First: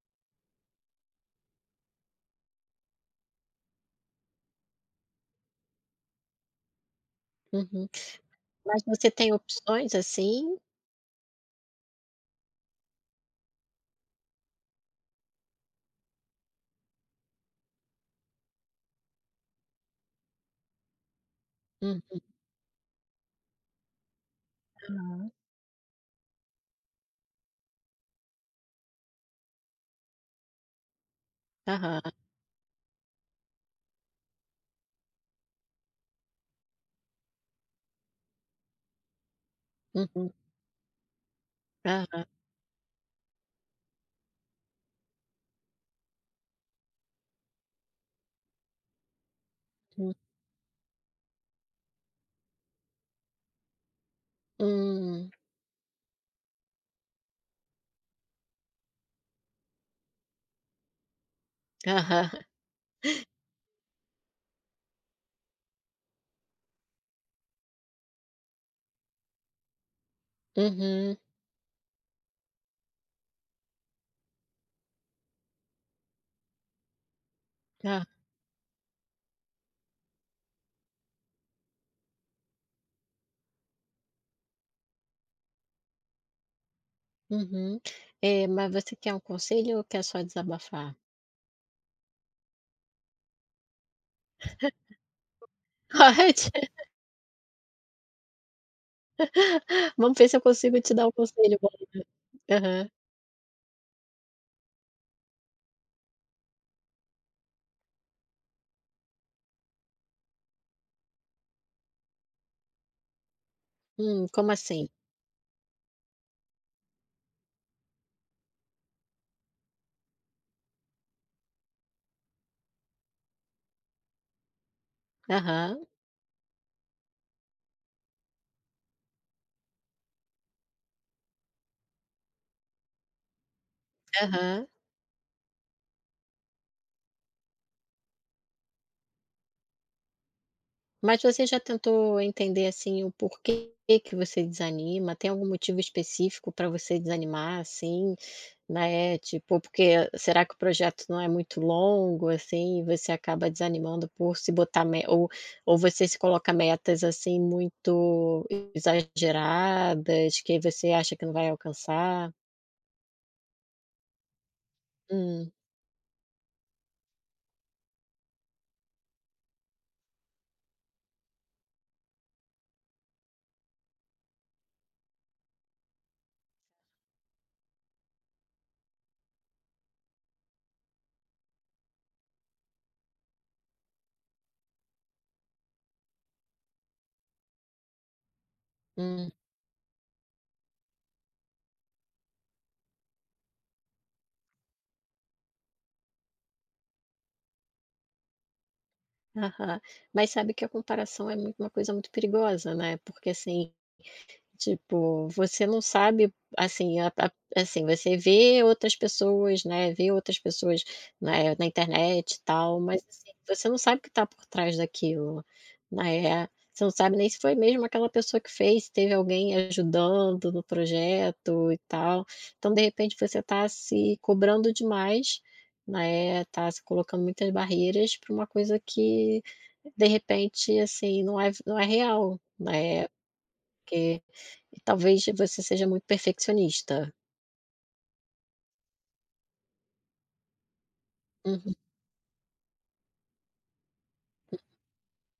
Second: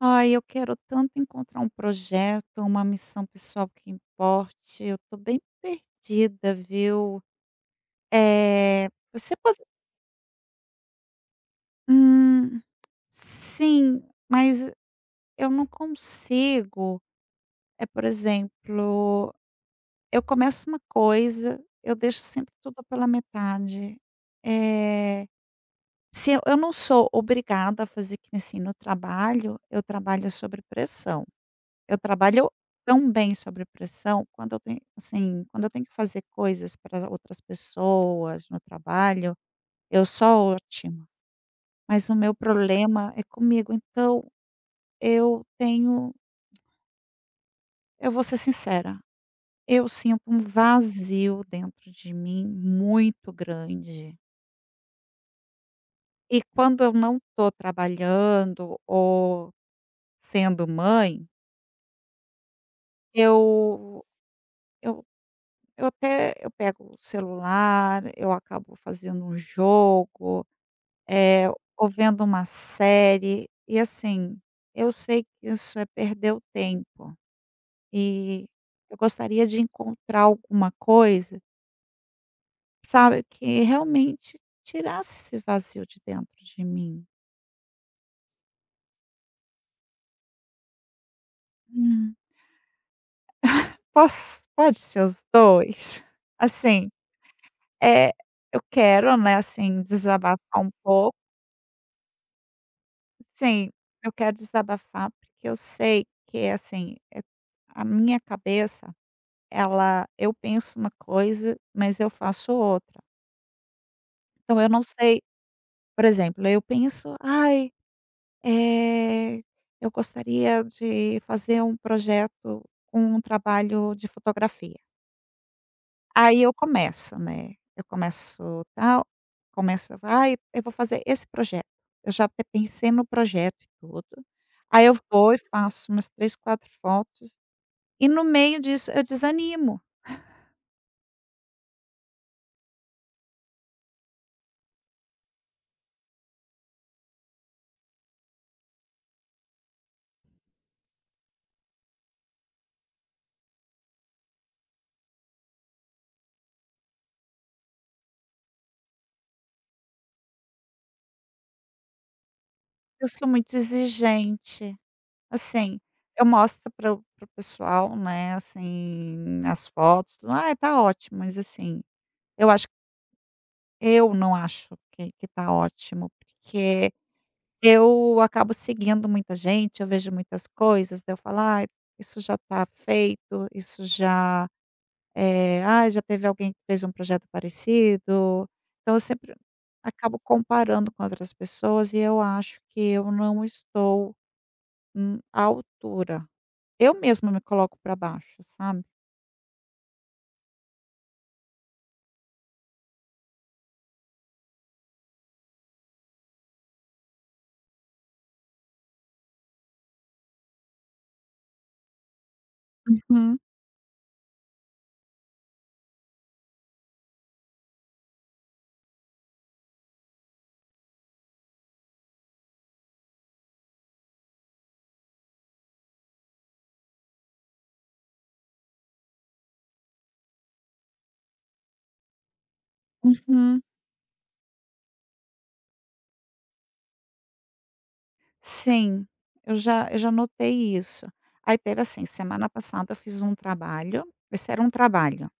Ai, eu quero tanto encontrar um projeto, uma missão pessoal que importe. Eu tô bem perdida, viu. Uhum. Mas você tem Você pode opções, assim? hum, sim, mas eu não consigo. É, por exemplo, eu começo uma coisa, eu Uhum. deixo sempre tudo pela metade. Eh, Aham. Se eu não sou obrigada a fazer que nem assim, no trabalho, eu trabalho sobre pressão. Eu Aham. trabalho tão bem sobre pressão quando eu tenho assim, quando eu tenho que fazer coisas para outras pessoas no trabalho, eu Uhum. sou ótima, mas o Aham. meu problema é comigo. Então eu tenho, eu vou ser sincera, eu Hum. sinto um vazio dentro de mim muito grande. Hum. E quando eu não estou trabalhando ou sendo mãe, Aham. eu eu Eu até eu pego o celular, eu acabo fazendo um jogo, Uhum. eh, ou vendo uma série, e assim, eu sei que isso é perder o tempo, Ah. e eu gostaria de encontrar alguma coisa, sabe, que realmente tirasse esse vazio de dentro de mim. Uhum. Mas você quer um conselho ou quer só desabafar? Hum. Posso pode ser os dois. Pode. Assim, é, eu quero, né, assim, Vamos ver se desabafar eu um consigo te dar um pouco. conselho bom, né? Aham. Sim, eu quero desabafar, porque eu sei que, assim, a minha cabeça, ela eu penso uma coisa, mas eu faço outra. Como Então eu não assim? sei, por exemplo, eu penso: "Ai, eh, eu gostaria de fazer um projeto com um trabalho de fotografia". Aham, Aí eu começo, né, eu começo tal, começo: "Ai, eu vou fazer esse projeto". Eu já até pensei no projeto e tudo. aham. Aí eu vou e faço umas 3, 4 fotos e no meio disso eu desanimo. Mas você já tentou entender, assim, o porquê que você desanima? Tem algum motivo específico para você desanimar, assim? Né, tipo, porque será que o projeto não é muito longo, assim, e você acaba desanimando por se botar me ou você se coloca metas, assim, muito exageradas, que aí você acha que não vai alcançar? Eu sou muito exigente, Hum, assim, eu mostro para o pessoal, né, assim, as fotos, tudo: "Ai, tá ótimo", mas assim, eu acho eu não acho que tá ótimo, porque eu acabo seguindo muita gente, eu vejo muitas coisas, daí eu falo: "Ai, isso já está feito, isso já, ai, já teve alguém que fez um projeto parecido". Então eu hum, sempre acabo comparando com outras pessoas e eu acho que eu não estou, à altura. Eu mesma me coloco para baixo, sabe? aham. Mas sabe que a comparação é muito uma coisa muito perigosa, né, porque assim, tipo, você não sabe, assim, a assim, você vê outras pessoas, né, vê outras pessoas, né, na internet e tal, mas, assim, Uhum, você não sabe o que está por trás daquilo, né. Você não sabe nem se foi mesmo aquela pessoa que fez, se teve alguém ajudando no projeto e tal. Então, de repente, você está se cobrando demais, né, tá se colocando muitas barreiras para uma coisa que, de repente, assim, não é não é real, né, uhum. porque e talvez você seja muito perfeccionista. Sim, eu já notei isso. Aí Uhum, teve assim, semana passada eu fiz um trabalho, esse era um trabalho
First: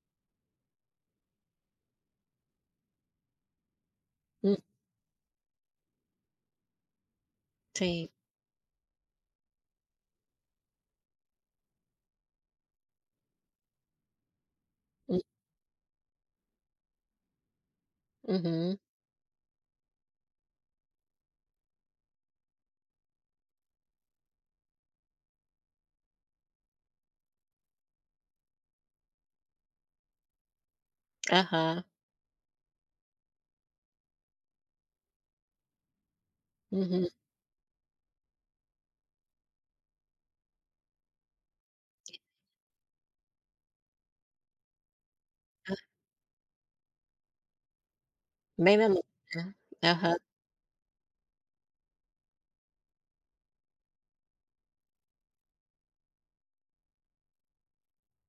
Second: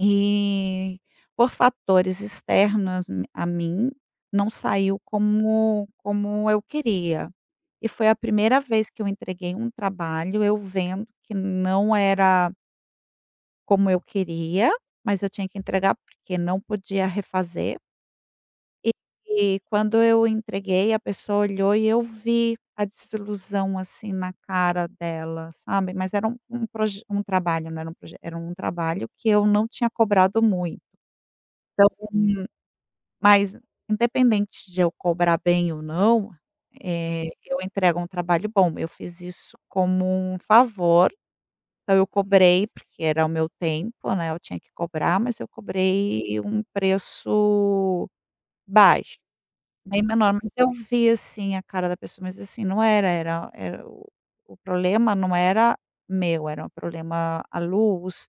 E por fatores externos m a mim, não hum, saiu como eu queria. E sim. foi a primeira vez que eu entreguei um trabalho, eu vendo que não era como eu queria, Hum, mas eu tinha que entregar, porque não podia refazer. uhum, E e quando eu entreguei, a pessoa olhou e eu vi a desilusão, assim, na cara dela, sabe. Mas era um um proje um trabalho, não era um projeto, era um trabalho que eu não tinha cobrado muito. aham, Então, mas independente de eu cobrar bem ou não, uhum, eu entrego um trabalho bom. Eu fiz isso como um favor, então eu cobrei, porque era o meu tempo, né, eu tinha que cobrar, mas eu hã, cobrei um preço bem memória, baixo, né. bem Aham, menor, mas eu vi, assim, a cara da pessoa, mas assim, não era era era o problema não era meu, era um problema a luz,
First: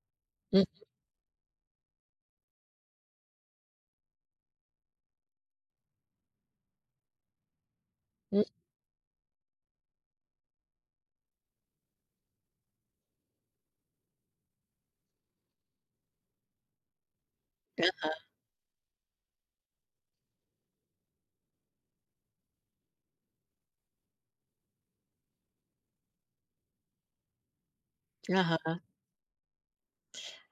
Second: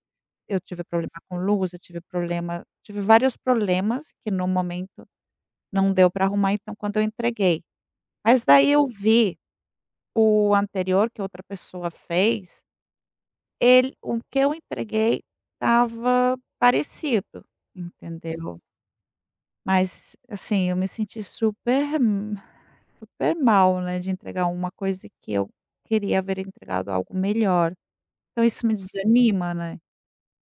eu hum, tive problema com luz, eu tive problema tive vários problemas que no momento não deu para arrumar, então quando eu entreguei. hum, Mas daí eu vi o anterior que outra pessoa fez, ele o que eu entreguei estava parecido, entendeu. Mas, assim, eu me senti super mal, né, de entregar uma coisa que eu queria haver entregado algo melhor. Então isso me aham. desanima, né.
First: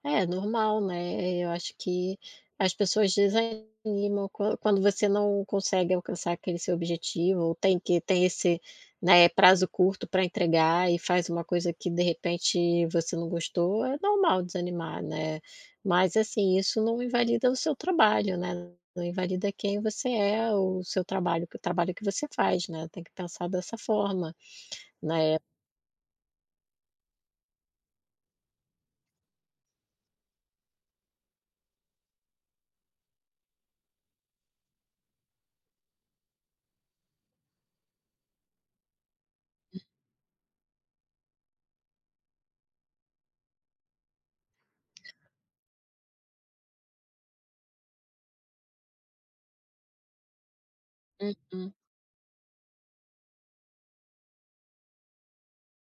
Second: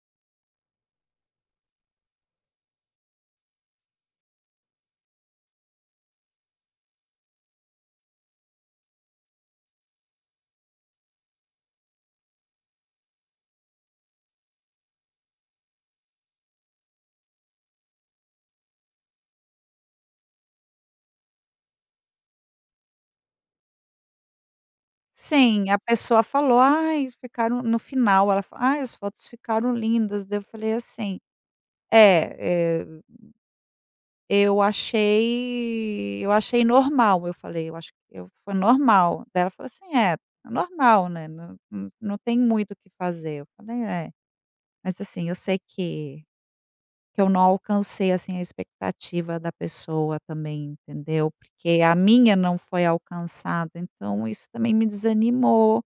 É normal, né, eu acho que as pessoas desanimam quan quando você não consegue alcançar aquele seu objetivo ou tem que tem esse, né, prazo curto para entregar e faz uma coisa que de repente você não gostou, é normal desanimar, né. Mas assim, isso não invalida o seu trabalho, né, não invalida quem você é, o seu trabalho o trabalho que você faz, né, tem que pensar dessa forma, né. Sim, a pessoa falou: "Ai, ficaram", no final ela fa: "Ai, as fotos ficaram lindas", daí eu falei assim: "É, Eu achei normal, eu falei: "Eu acho que eu foi normal". Daí ela falou assim: "É, é normal, né, não tem muito o que fazer". Eu falei: "É". Mas assim, eu sei que eu não alcancei, assim, a expectativa da pessoa também, entendeu, Uhum. porque a minha não foi alcançada, então isso também me desanimou,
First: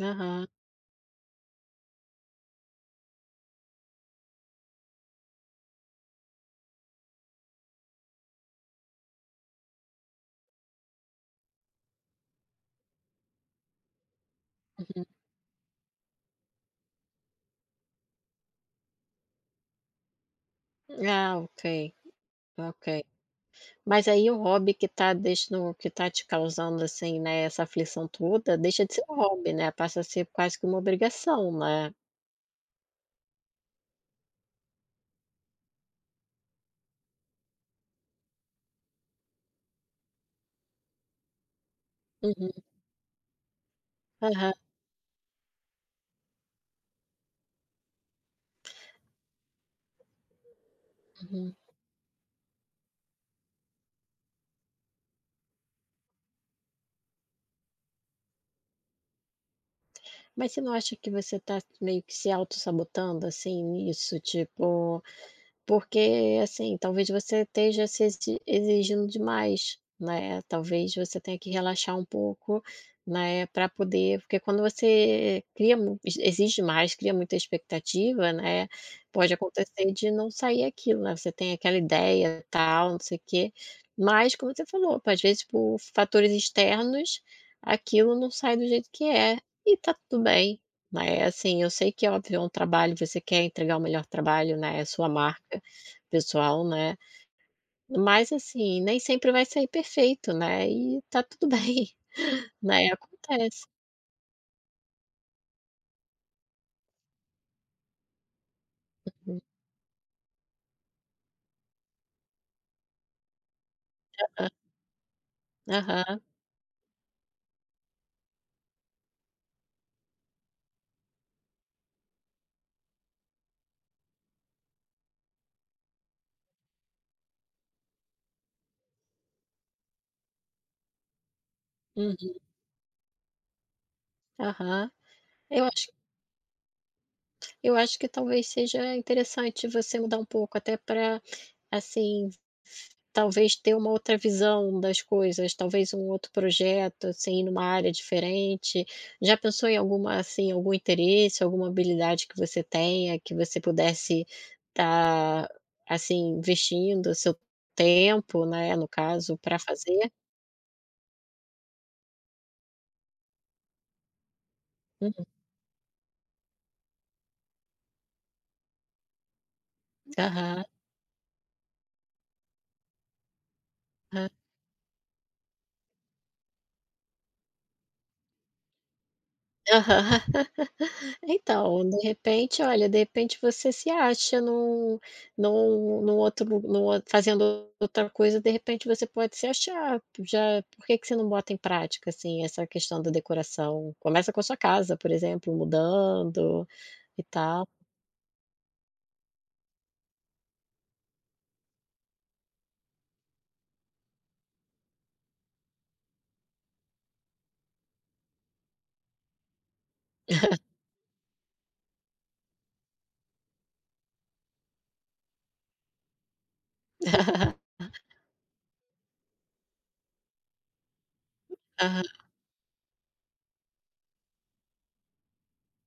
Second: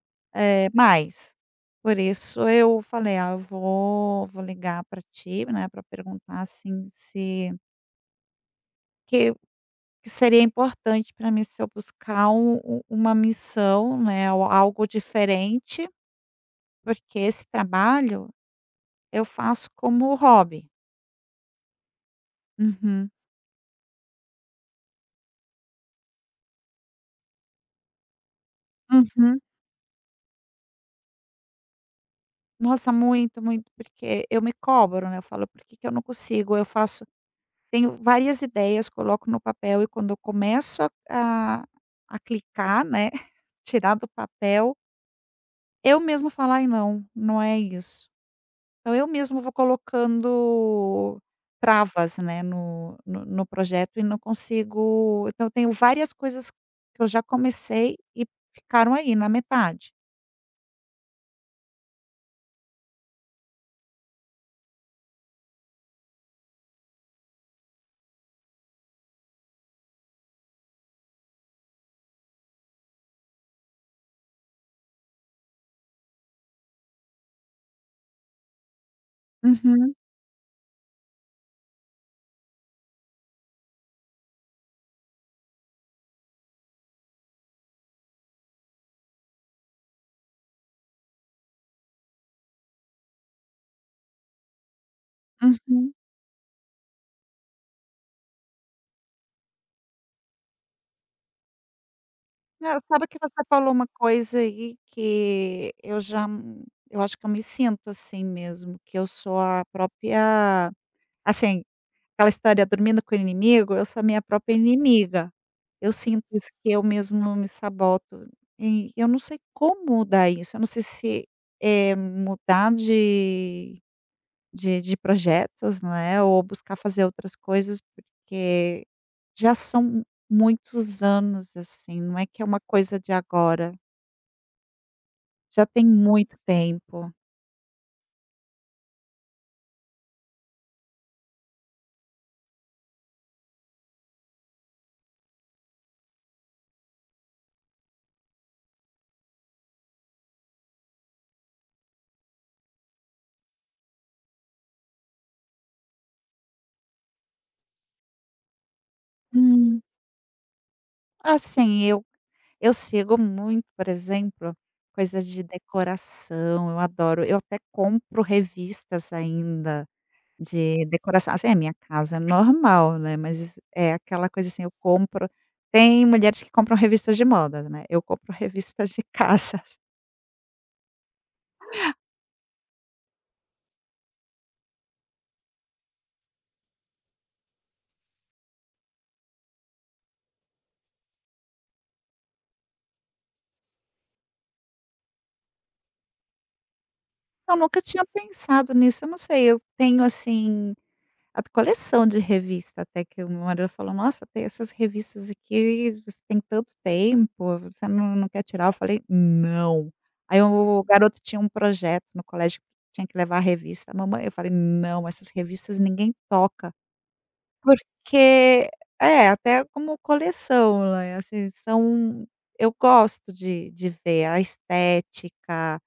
Aham. é mais. Por isso eu falei: "Ah, eu vou vou ligar para ti, né, para perguntar, assim, se que que seria importante para mim se eu buscar um u uma missão, né, ou algo Uhum. diferente, porque esse trabalho eu faço como hobby". Ah, ok, ok. Uhum. Mas aí o hobby que tá deixando que tá te causando, assim, né, essa aflição toda, deixa de ser um Uhum. hobby, né, passa a ser quase que uma obrigação, né. Nossa, muito, muito, porque eu me cobro, né, eu falo: "Por que que eu não consigo?". Eu faço Tenho várias ideias, coloco no papel e quando eu começo a Uhum. clicar, né, tirar do Aham, papel, eu mesma falo: "Ai não, não é isso". Então eu mesmo vou colocando uhum. travas, né, no projeto e não consigo, então eu tenho várias coisas que eu já comecei e ficaram aí na metade. Mas você não acha que você tá meio que se auto sabotando assim, nisso? Tipo, porque, assim, talvez você esteja se exi exigindo demais, né, talvez você tenha que relaxar um pouco, né, para poder porque quando você cria mu ex- exige mais, cria muita expectativa, né, pode acontecer Uhum, de não sair aquilo, né, você tem aquela ideia, tal, não sei o quê, mas como você falou, às vezes por fatores externos, aquilo não sai do jeito que é, e tá tudo bem, né, assim, eu sei que óbvio é um trabalho, você quer entregar o melhor trabalho, né, é a sua marca uhum. pessoal, né. Mas assim, nem sempre vai sair perfeito, né, e tá tudo bem, Não, né, sabe que você acontece. falou uma coisa aí que eu acho que eu me sinto assim mesmo, que eu sou a própria, assim, aquela história dormindo com o inimigo, eu sou a minha Ah, própria inimiga. Eu aham, sinto isso, que eu mesmo me saboto. E eu não sei como mudar isso, eu não sei se, mudar de projetos, né, ou buscar fazer outras coisas, porque já são muitos anos, assim, não é uhum, que é uma coisa de agora, aham. já Eu tem acho muito tempo. eu acho que talvez seja interessante você mudar um pouco até para, assim, talvez ter uma outra visão das coisas, talvez um outro projeto, assim, numa área diferente. Já pensou em alguma assim, algum interesse, alguma habilidade que você tenha, que você pudesse estar, assim, investindo seu tempo, né, no caso, para Hum. fazer? Assim, eu sigo muito, por exemplo, Uhum. coisas de decoração, eu adoro. Eu até compro revistas ainda Aham, de decoração, assim, a minha casa é normal, né, mas é aquela aham. coisa, assim, eu compro tem mulheres que compram revistas de moda, né, eu compro revistas de casa. Aham. Então, de repente, olha, de repente você se acha num num outro lu- num outro fazendo outra coisa, de repente você pode se achar, já por que que você não bota em prática, assim, essa questão da decoração? Começa com a sua casa, por exemplo, mudando e Eu tal. nunca tinha pensado nisso, eu não sei, eu tenho assim a coleção de revista, até que o meu marido falou: "Nossa, tem essas revistas aqui, você tem tanto tempo, você não quer tirar?" Eu falei: "Não". Aí o garoto tinha um projeto no colégio, que tinha que levar a revista. "Mamãe", eu falei: "Não, essas revistas ninguém toca". Porque é, até como coleção, né, assim, Aham. são, eu gosto de ver a estética,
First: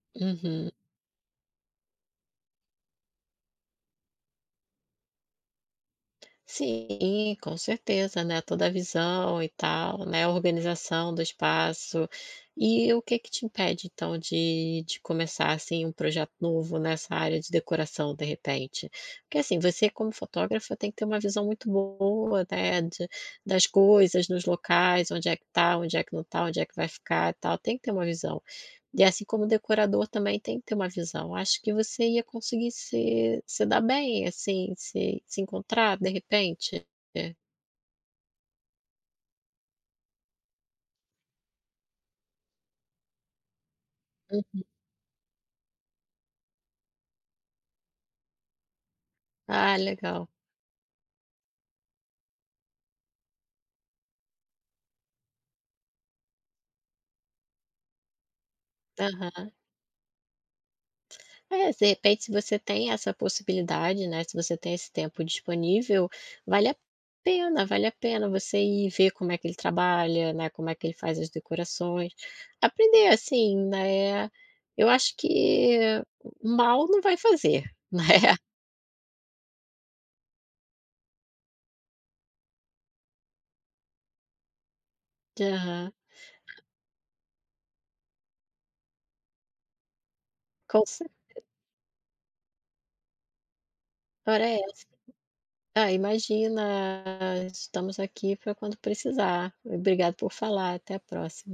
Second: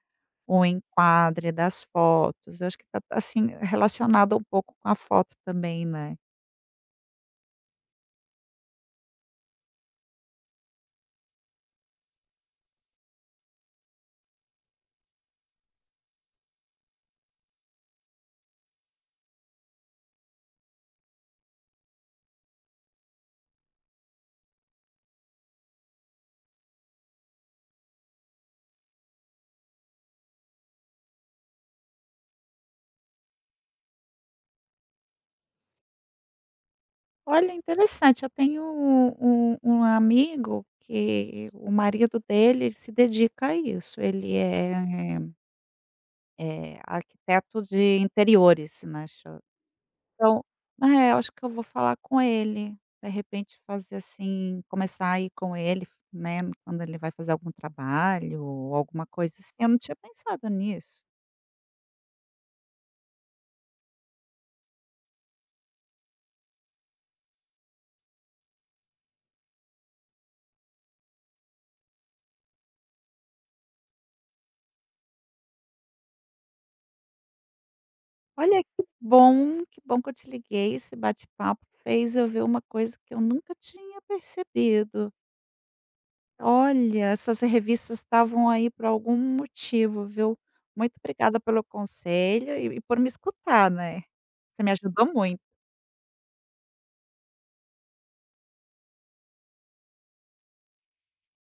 o Uhum. enquadre das fotos, eu acho que tá assim, relacionado um pouco com a foto também, né. Sim, com certeza, né, toda a visão e tal, né, a organização do espaço. E o que que te impede então de começar, assim, um projeto novo nessa área de decoração, de repente? Porque, assim, você como fotógrafa tem que ter uma visão muito boa, né, de das coisas, nos locais, onde é que tá, onde é que não tá, onde é que vai ficar e tal, tem que ter uma visão. E assim como decorador também tem que ter uma visão. Acho que você ia conseguir se dar bem, assim, se encontrar de repente. É. Olha, interessante, eu tenho um amigo que o marido dele se dedica a isso, ele Hum. é, arquiteto de interiores, né. Ah, legal. Então é, eu acho que eu vou falar com ele. De repente fazer assim, começar a ir com ele, né, quando ele vai fazer algum trabalho ou alguma coisa Aham. assim, eu não tinha pensado nisso. É, de repente se você tem essa possibilidade, né, se você tem esse tempo disponível, vale a vale a pena você ir ver como é que ele trabalha, né, como é que ele faz as decorações. Aprender, assim, né, eu acho que mal não vai fazer, né. Olha que bom, que bom que eu te liguei, esse bate-papo fez eu ver uma coisa que eu nunca tinha percebido. Aham. Olha, essas revistas estavam aí por algum motivo, viu. Com Muito cer obrigada pelo conselho e por me escutar, né. ora é Você me essa. ajudou muito. Ah, imagina. Estamos aqui para quando precisar. Obrigado por falar. Até a próxima.